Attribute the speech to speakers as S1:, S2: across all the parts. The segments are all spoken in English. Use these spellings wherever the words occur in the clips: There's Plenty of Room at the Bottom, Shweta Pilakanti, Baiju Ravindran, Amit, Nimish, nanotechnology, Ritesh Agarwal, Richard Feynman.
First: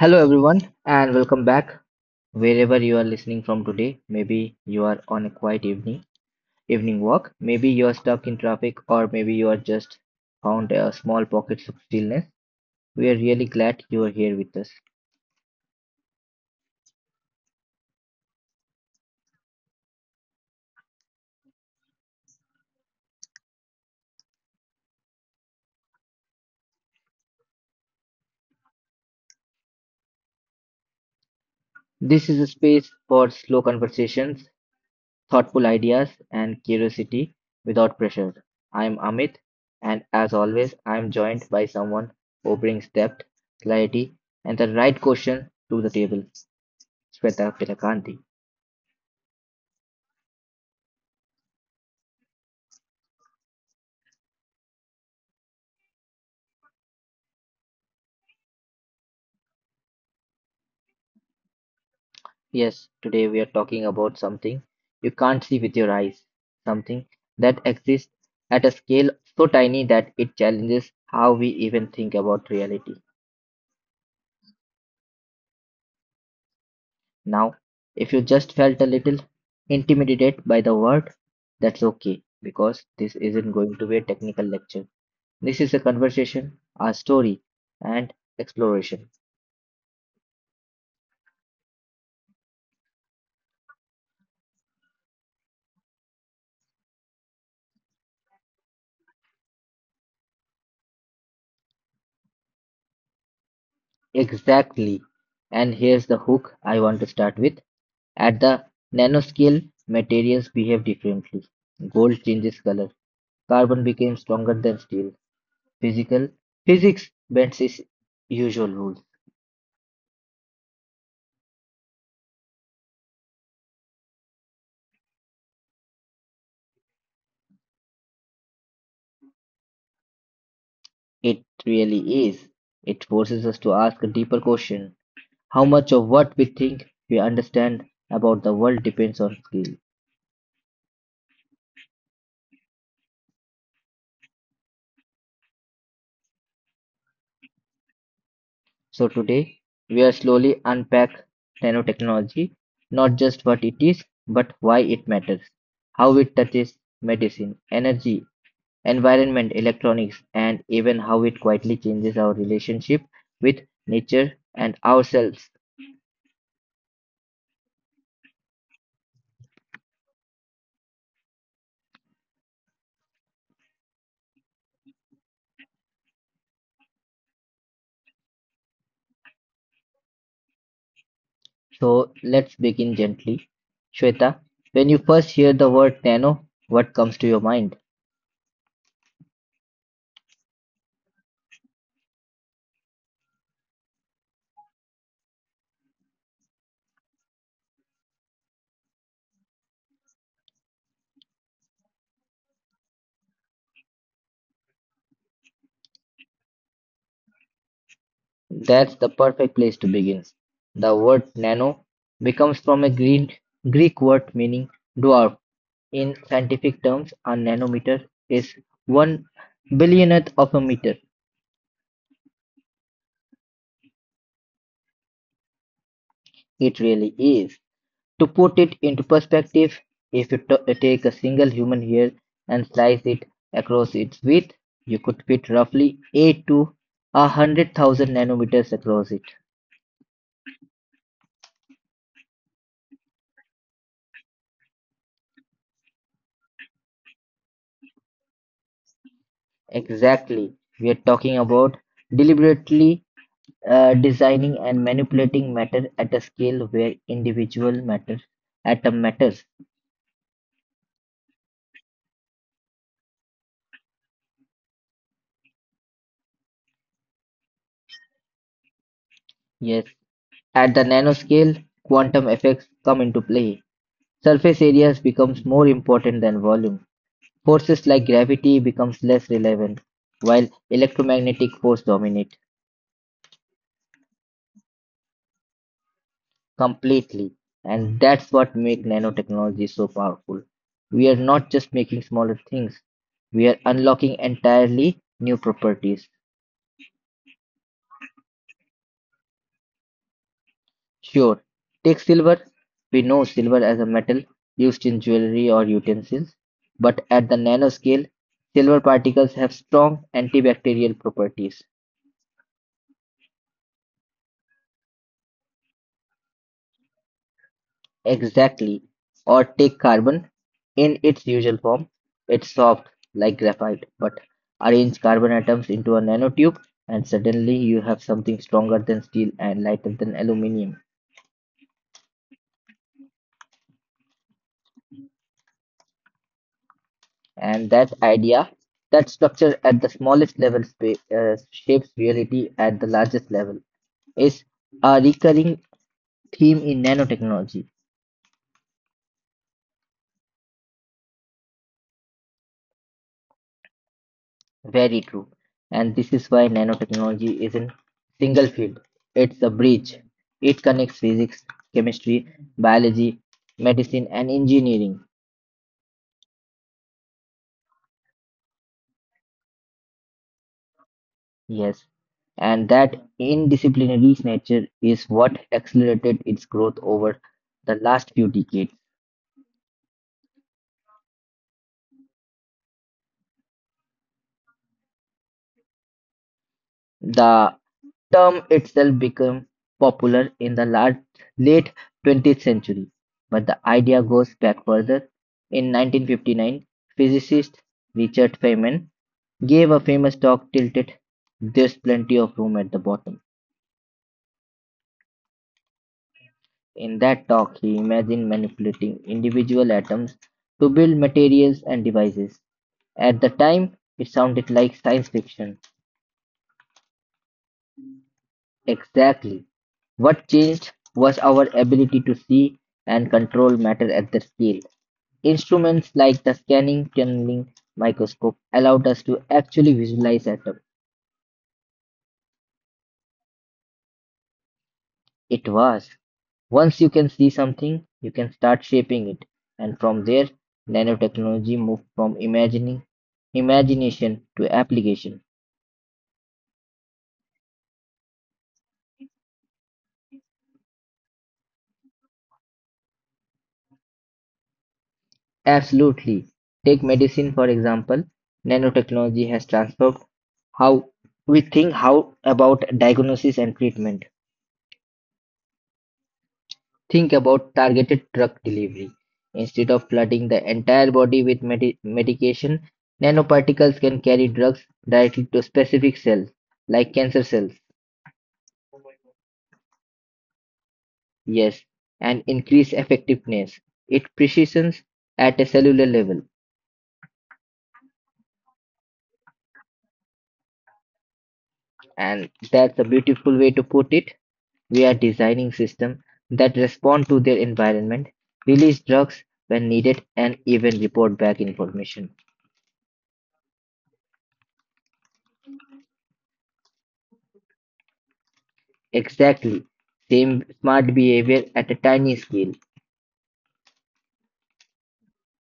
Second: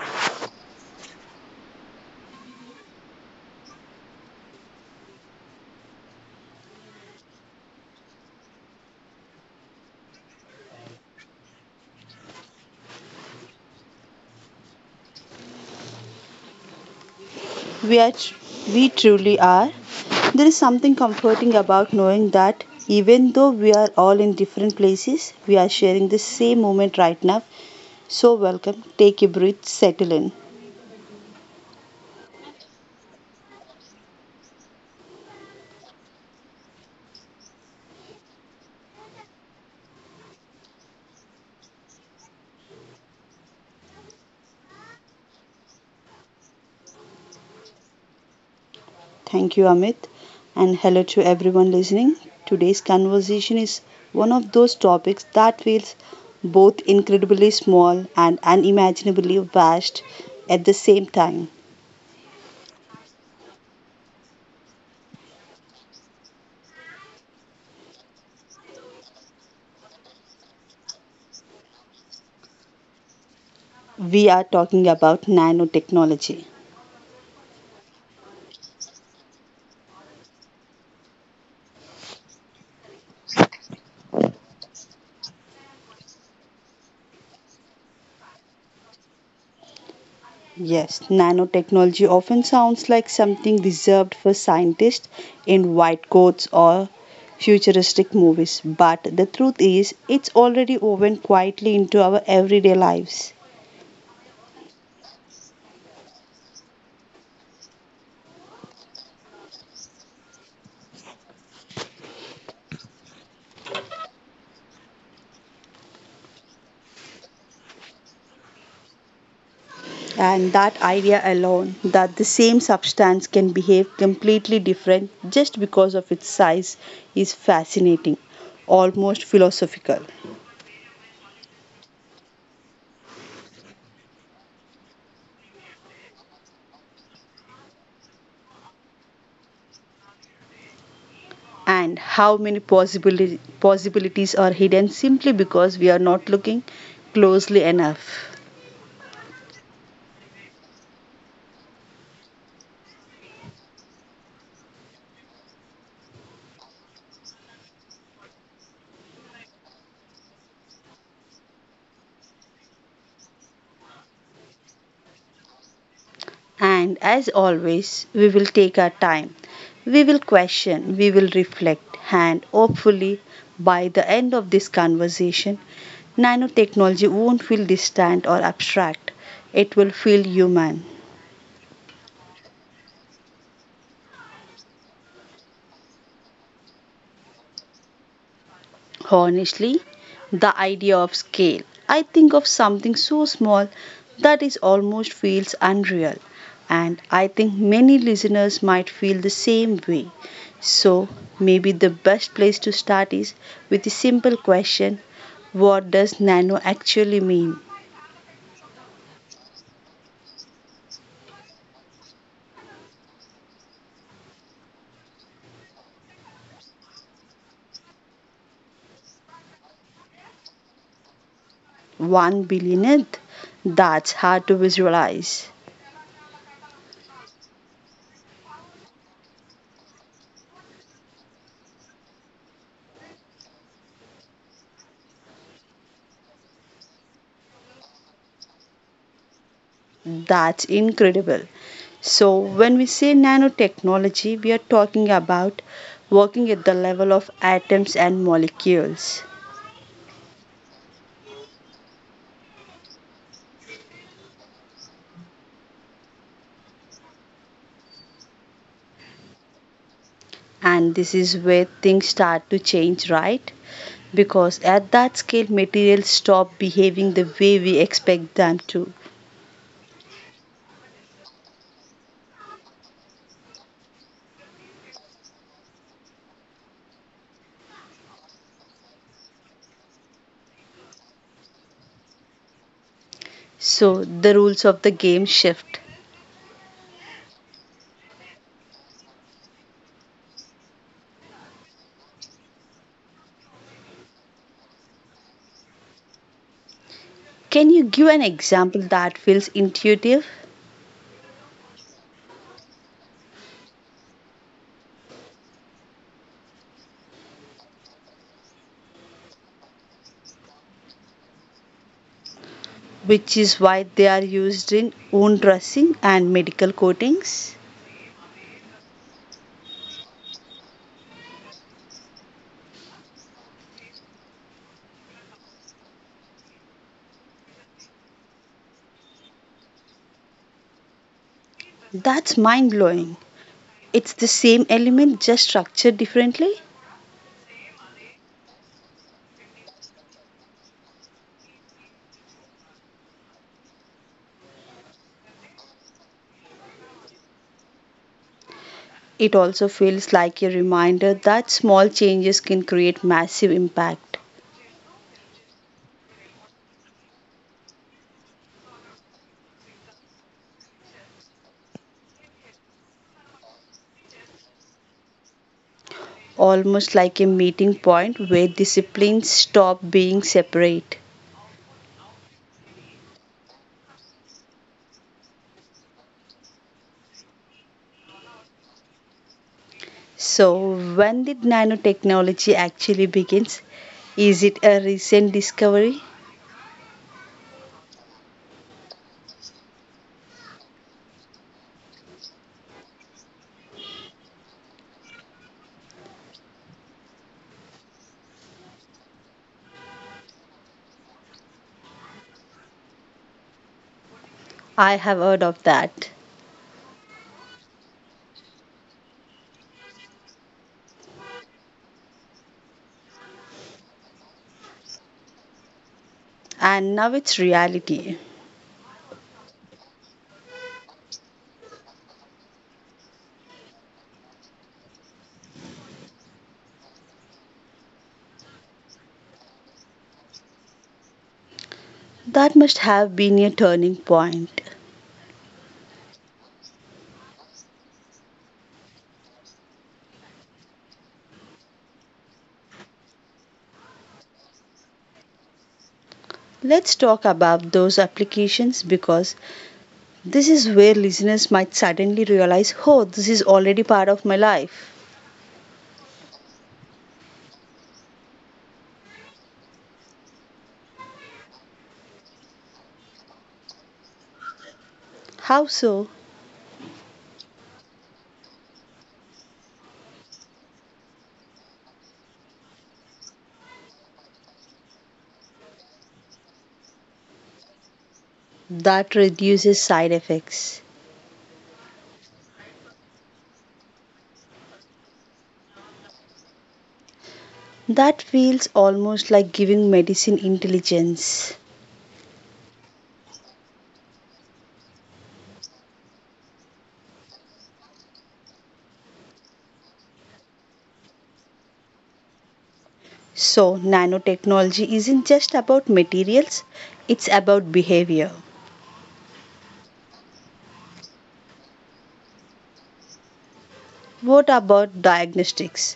S1: Hello, everyone, and welcome back. Wherever you are listening from today, maybe you are on a quiet evening walk, maybe you are stuck in traffic, or maybe you are just found a small pockets of stillness. We are really glad you are here with us.
S2: we are tr- we truly are. There is something comforting about knowing that, even though we are all in different places, we are sharing the same moment right now. So welcome, take a breath, settle in.
S1: This is a space for slow conversations, thoughtful ideas, and curiosity without pressure. I am Amit, and as always, I am joined by someone who brings depth, clarity, and the right question to the table, Shweta Pilakanti.
S2: Thank you, Amit, and hello to everyone listening. Today's conversation is one of those topics that feels both incredibly small and unimaginably vast at the same time.
S1: Yes, today we are talking about something you can't see with your eyes, something that exists at a scale so tiny that it challenges how we even think about reality.
S2: We are talking about nanotechnology.
S1: Now, if you just felt a little intimidated by the word, that's okay because this isn't going to be a technical lecture. This is a conversation, a story, and exploration.
S2: Yes, nanotechnology often sounds like something reserved for scientists in white coats or futuristic movies, but the truth is, it's already woven quietly into our everyday lives.
S1: Exactly. And here's the hook I want to start with. At the nanoscale, materials behave differently. Gold changes color. Carbon becomes stronger than steel. Physical Physics bends its usual rules.
S2: And that idea alone, that the same substance can behave completely different just because of its size, is fascinating, almost philosophical.
S1: It really is. It forces us to ask a deeper question. How much of what we think we understand about the world depends on skill.
S2: And how many possibilities are hidden simply because we are not looking closely enough.
S1: So today, we are slowly unpack nanotechnology, not just what it is, but why it matters, how it touches medicine, energy, environment, electronics, and even how it quietly changes our relationship with nature and ourselves.
S2: And as always, we will take our time. We will question, we will reflect, and hopefully, by the end of this conversation, nanotechnology won't feel distant or abstract. It will feel human.
S1: So let's begin gently. Shweta, when you first hear the word nano, what comes to your mind?
S2: Honestly, the idea of scale. I think of something so small that it almost feels unreal, and I think many listeners might feel the same way. So, maybe the best place to start is with a simple question. What does nano actually mean?
S1: That's the perfect place to begin. The word nano becomes from a Greek word meaning dwarf. In scientific terms, a nanometer is one billionth of a meter.
S2: One billionth? That's hard to visualize.
S1: It really is. To put it into perspective, if you take a single human hair and slice it across its width, you could fit roughly 8 to 100,000 nanometers across it.
S2: That's incredible. So, when we say nanotechnology, we are talking about working at the level of atoms and molecules.
S1: Exactly. We are talking about deliberately designing and manipulating matter at a scale where individual matter atom matters.
S2: And this is where things start to change, right? Because at that scale, materials stop behaving the way we expect them to.
S1: Yes. At the nanoscale, quantum effects come into play. Surface areas becomes more important than volume. Forces like gravity becomes less relevant, while electromagnetic force dominate
S2: So, the rules of the game shift.
S1: completely. And that's what makes nanotechnology so powerful. We are not just making smaller things, we are unlocking entirely new properties.
S2: Can you give an example that feels intuitive,
S1: Sure, take silver. We know silver as a metal used in jewelry or utensils, but at the nanoscale, silver particles have strong antibacterial properties.
S2: which is why they are used in wound dressing and medical coatings?
S1: Exactly. Or take carbon in its usual form. It's soft, like graphite, but arrange carbon atoms into a nanotube, and suddenly you have something stronger than steel and lighter than aluminium.
S2: That's mind blowing. It's the same element, just structured differently.
S1: And that idea, that structure at the smallest level shapes reality at the largest level, is a recurring theme in nanotechnology.
S2: It also feels like a reminder that small changes can create massive impact,
S1: Very true. And this is why nanotechnology isn't single field. It's a bridge. It connects physics, chemistry, biology, medicine, and engineering.
S2: almost like a meeting point where disciplines stop being separate.
S1: Yes. And that indisciplinary nature is what accelerated its growth over the last few decades.
S2: So, when did nanotechnology actually begins? Is it a recent discovery?
S1: The term itself became popular in the late 20th century, but the idea goes back further. In 1959, physicist Richard Feynman gave a famous talk titled "There's Plenty of Room at the Bottom".
S2: I have heard of that.
S1: In that talk, he imagined manipulating individual atoms to build materials and devices. At the time, it sounded like science fiction.
S2: And now it's reality.
S1: Exactly. What changed was our ability to see and control matter at the scale. Instruments like the scanning tunneling microscope allowed us to actually visualize atoms.
S2: That must have been a turning point.
S1: It was. Once you can see something, you can start shaping it, and from there, nanotechnology moved from imagining imagination to application.
S2: Let's talk about those applications, because this is where listeners might suddenly realize, oh, this is already part of my life.
S1: Absolutely. Take medicine for example. Nanotechnology has transformed how we think how about diagnosis and treatment.
S2: How so?
S1: Think about targeted drug delivery. Instead of flooding the entire body with medication, nanoparticles can carry drugs directly to specific cells like cancer cells.
S2: That reduces side effects.
S1: Yes, and increase effectiveness. It precisions at a cellular level.
S2: That feels almost like giving medicine intelligence.
S1: And that's a beautiful way to put it. We are designing systems that respond to their environment, release drugs when needed, and even report back information.
S2: So, nanotechnology isn't just about materials, it's about behavior.
S1: Exactly. Same smart behavior at a tiny scale.
S2: What about diagnostics?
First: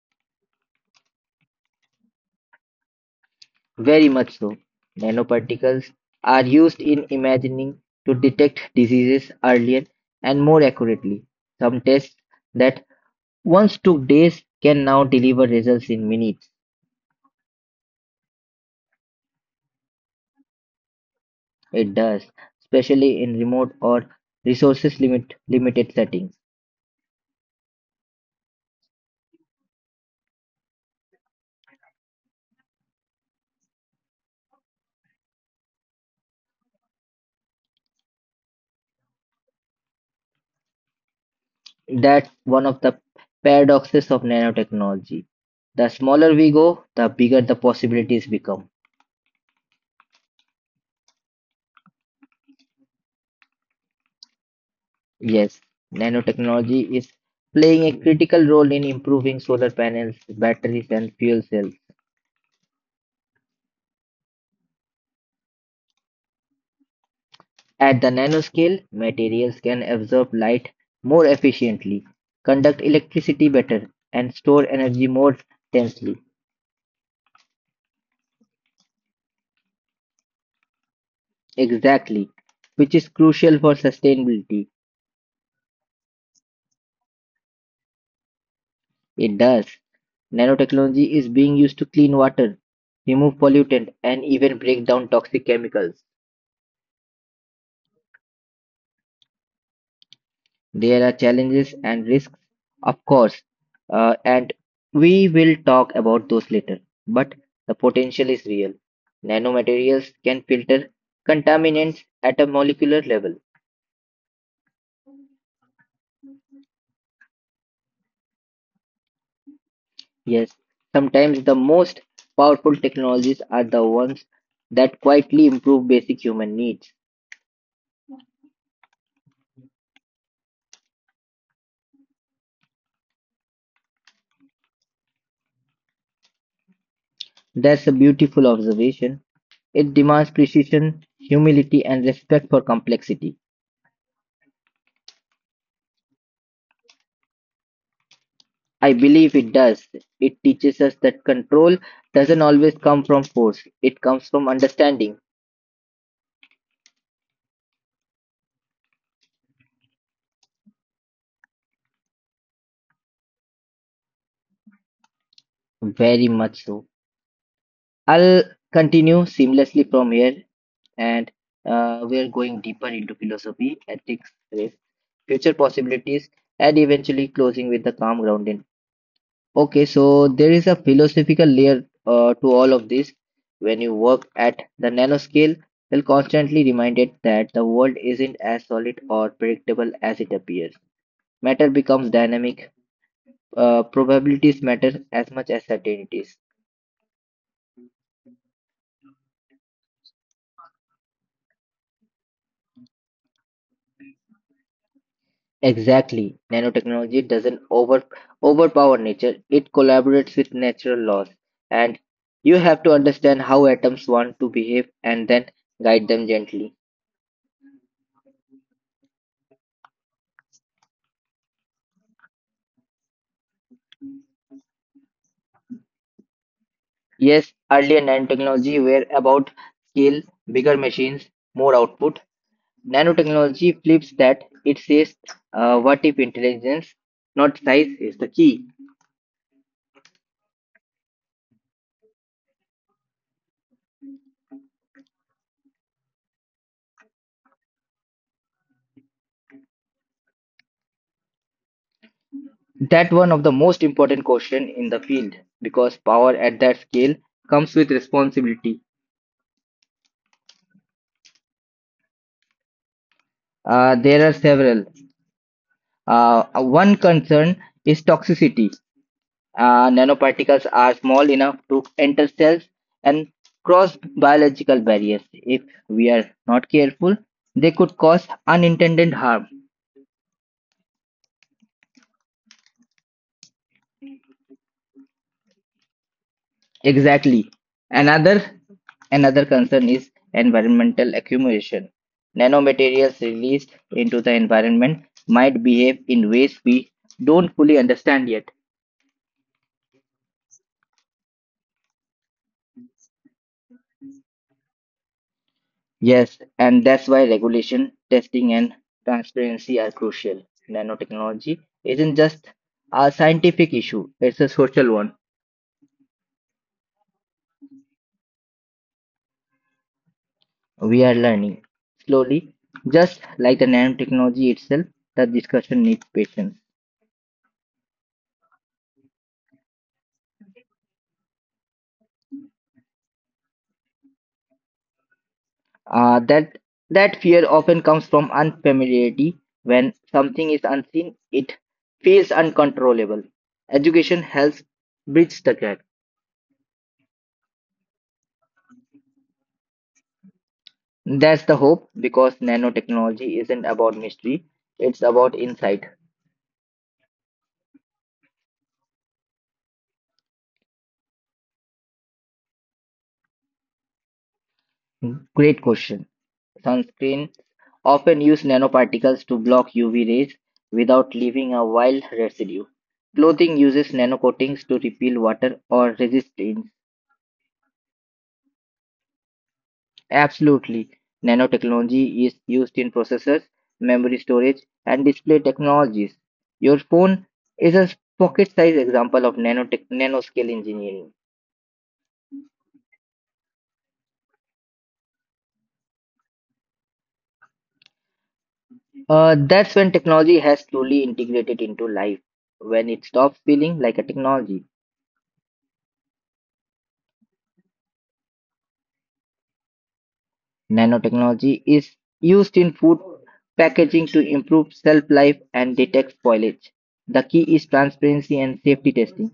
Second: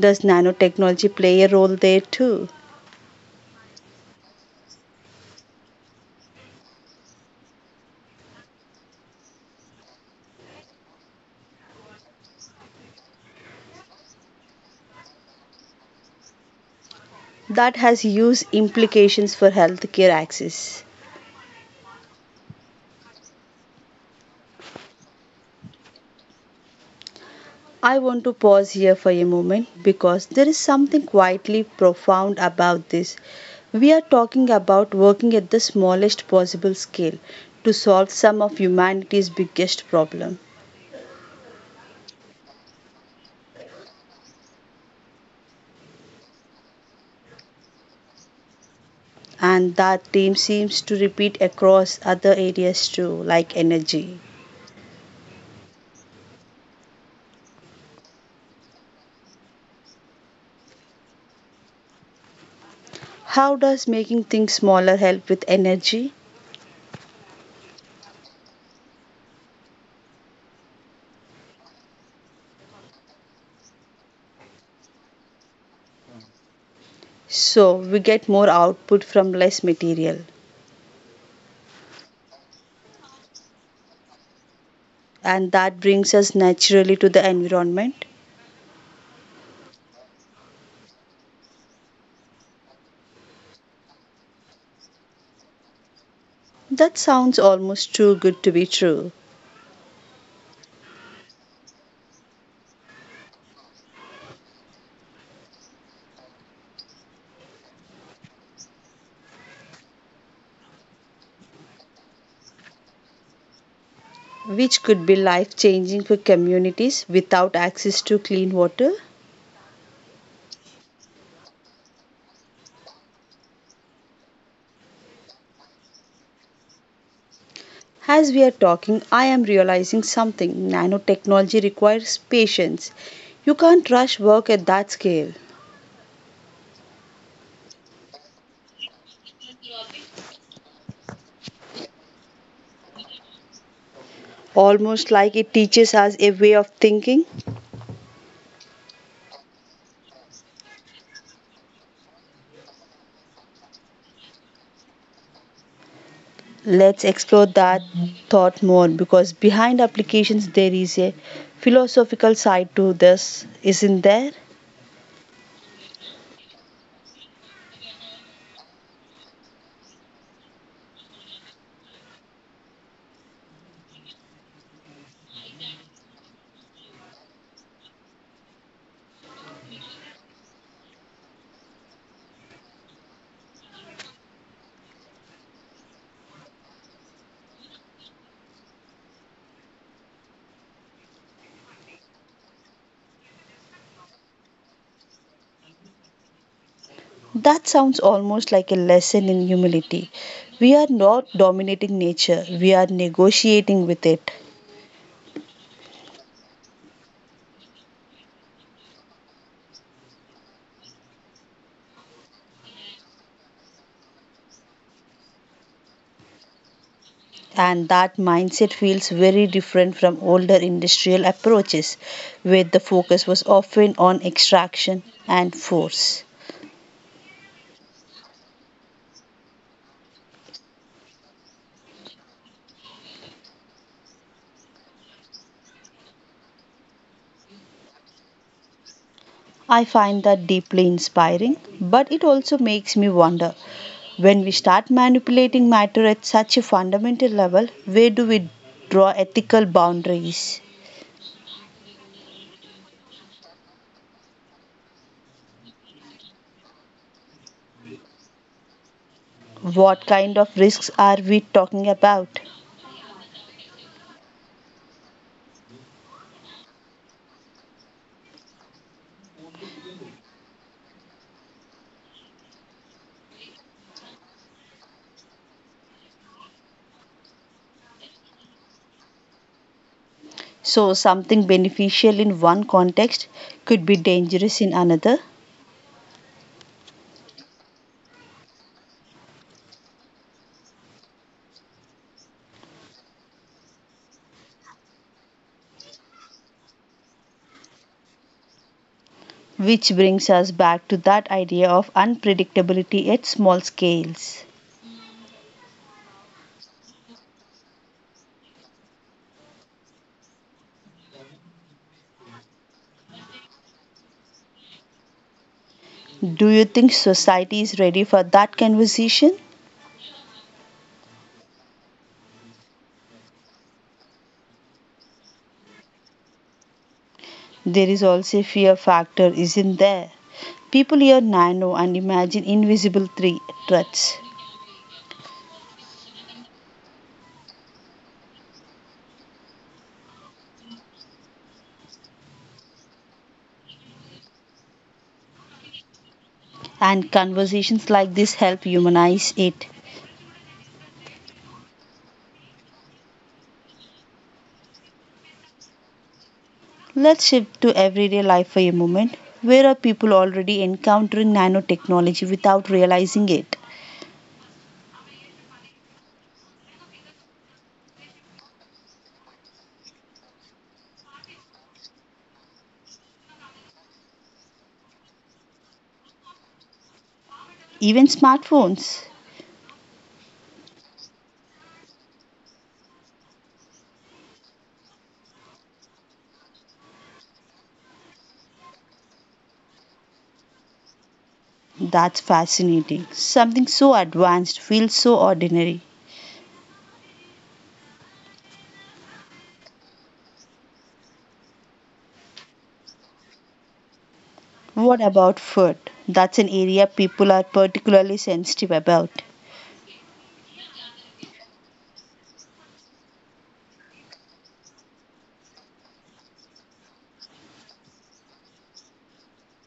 S2: Does nanotechnology play a role there too?
S1: Very much so. Nanoparticles are used in imagining to detect diseases earlier and more accurately. Some tests that once took days can now deliver results in minutes.
S2: That has huge implications for healthcare access.
S1: It does, especially in remote or resources limit limited settings.
S2: I want to pause here for a moment, because there is something quietly profound about this. We are talking about working at the smallest possible scale to solve some of humanity's biggest problems.
S1: That's one of the paradoxes of nanotechnology. The smaller we go, the bigger the possibilities become.
S2: And that theme seems to repeat across other areas too, like energy.
S1: Yes, nanotechnology is playing a critical role in improving solar panels, batteries, and fuel cells.
S2: How does making things smaller help with energy?
S1: At the nanoscale, materials can absorb light more efficiently, conduct electricity better, and store energy more densely.
S2: So we get more output from less material.
S1: Exactly, which is crucial for sustainability.
S2: And that brings us naturally to the environment.
S1: It does. Nanotechnology is being used to clean water, remove pollutant, and even break down toxic chemicals.
S2: That sounds almost too good to be true.
S1: There are challenges and risks, of course, and we will talk about those later. But the potential is real. Nanomaterials can filter contaminants at a molecular level.
S2: Which could be life changing for communities without access to clean water.
S1: Yes, sometimes the most powerful technologies are the ones that quietly improve basic human needs.
S2: As we are talking, I am realizing something: nanotechnology requires patience. You can't rush work at that scale.
S1: That's a beautiful observation. It demands precision, humility, and respect for complexity.
S2: Almost like it teaches us a way of thinking.
S1: I believe it does. It teaches us that control doesn't always come from force, it comes from understanding.
S2: Let's explore that thought more, because behind applications there is a philosophical side to this, isn't there?
S1: Very much so. I'll continue seamlessly from here, and we're going deeper into philosophy, ethics, risk, future possibilities, and eventually closing with the calm grounding. Okay, so there is a philosophical layer to all of this. When you work at the nanoscale, you're constantly reminded that the world isn't as solid or predictable as it appears. Matter becomes dynamic. Probabilities matter as much as certainties.
S2: That sounds almost like a lesson in humility. We are not dominating nature, we are negotiating with it.
S1: Exactly. Nanotechnology doesn't overpower nature. It collaborates with natural laws. And you have to understand how atoms want to behave and then guide them gently.
S2: And that mindset feels very different from older industrial approaches, where the focus was often on extraction and force.
S1: Yes, earlier nanotechnology were about scale, bigger machines, more output. Nanotechnology flips that. It says, what if intelligence, not size, is the key?
S2: I find that deeply inspiring, but it also makes me wonder, when we start manipulating matter at such a fundamental level, where do we draw ethical boundaries?
S1: That one of the most important question in the field because power at that scale comes with responsibility.
S2: What kind of risks are we talking about?
S1: There are several. One concern is toxicity. Nanoparticles are small enough to enter cells and cross biological barriers. If we are not careful, they could cause unintended harm.
S2: So, something beneficial in one context could be dangerous in another.
S1: Exactly. Another Another concern is environmental accumulation. Nanomaterials released into the environment might behave in ways we don't fully understand yet.
S2: Which brings us back to that idea of unpredictability at small scales.
S1: Yes, and that's why regulation, testing, and transparency are crucial. Nanotechnology isn't just a scientific issue, it's a social one.
S2: Do you think society is ready for that conversation?
S1: We are learning slowly, just like the nanotechnology itself, the discussion needs patience.
S2: There is also a fear factor, isn't there? People hear nano and imagine invisible threats,
S1: That that fear often comes from unfamiliarity. When something is unseen, it feels uncontrollable. Education helps bridge the gap.
S2: and conversations like this help humanize it.
S1: That's the hope because nanotechnology isn't about mystery, it's about insight.
S2: Let's shift to everyday life for a moment. Where are people already encountering nanotechnology without realizing it?
S1: Great question. Sunscreen often use nanoparticles to block UV rays without leaving a wild residue. Clothing uses nanocoatings to repel water or resist.
S2: Even smartphones.
S1: Absolutely. Nanotechnology is used in processors, memory storage, and display technologies. Your phone is a pocket-sized example of nanotech nanoscale engineering.
S2: That's fascinating. Something so advanced feels so ordinary.
S1: That's when technology has truly integrated into life, when it stops feeling like a technology.
S2: What about food? That's an area people are particularly sensitive about.
S1: Nanotechnology is used in food packaging to improve shelf life and detect spoilage. The key is transparency and safety testing.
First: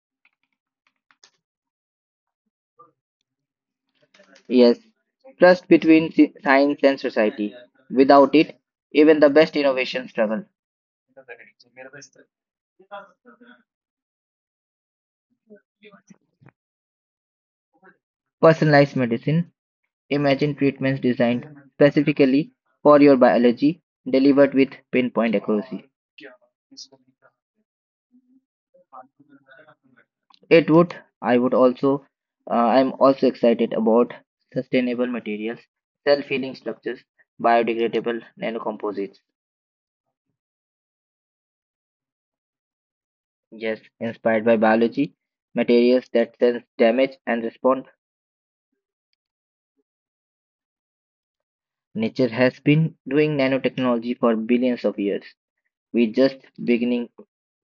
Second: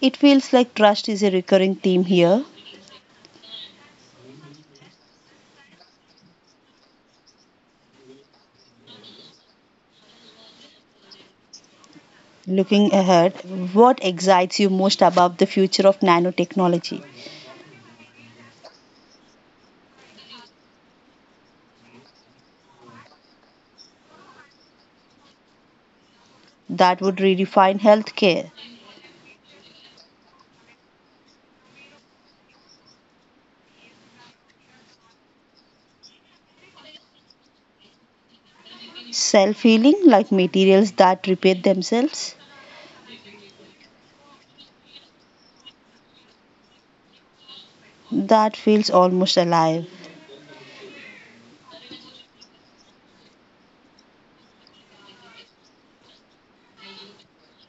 S2: It feels like trust is a recurring theme here.
S1: Yes, trust between science and society. Without it, even the best innovations struggle.
S2: Looking ahead, what excites you most about the future of nanotechnology?
S1: Personalized medicine. Imagine treatments designed specifically for your biology, delivered with pinpoint accuracy.
S2: That would redefine healthcare?
S1: It would, I would also, I'm also excited about sustainable materials, self healing structures, biodegradable nanocomposites.
S2: Self healing, like materials that repeat themselves?
S1: Yes, inspired by biology, materials that sense damage and respond,
S2: That feels almost alive.
S1: nature has been doing nanotechnology for billions of years. We're just beginning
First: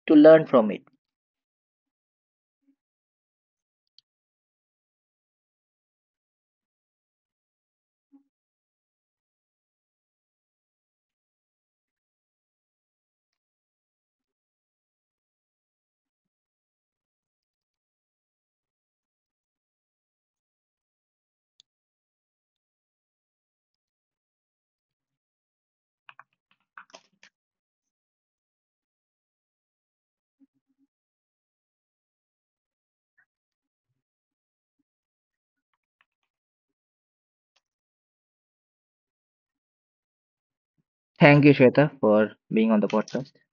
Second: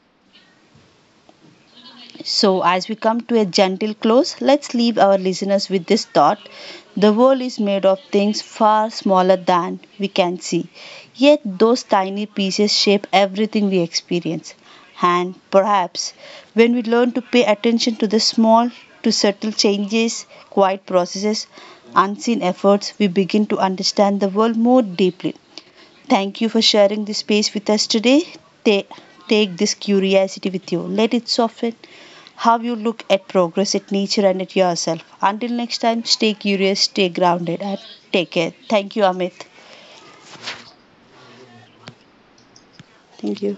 S1: to learn from it.
S2: So as we come to a gentle close, let's leave our listeners with this thought: the world is made of things far smaller than we can see, yet those tiny pieces shape everything we experience. And perhaps when we learn to pay attention to the small, to subtle changes, quiet processes, unseen efforts, we begin to understand the world more deeply. Thank you for sharing this space with us today. Ta- Take this curiosity with you. Let it soften how you look at progress, at nature, and at yourself. Until next time, stay curious, stay grounded, and take care. Thank you, Amit.
S1: Thank you, Shweta, for being on the podcast.
S2: Thank you.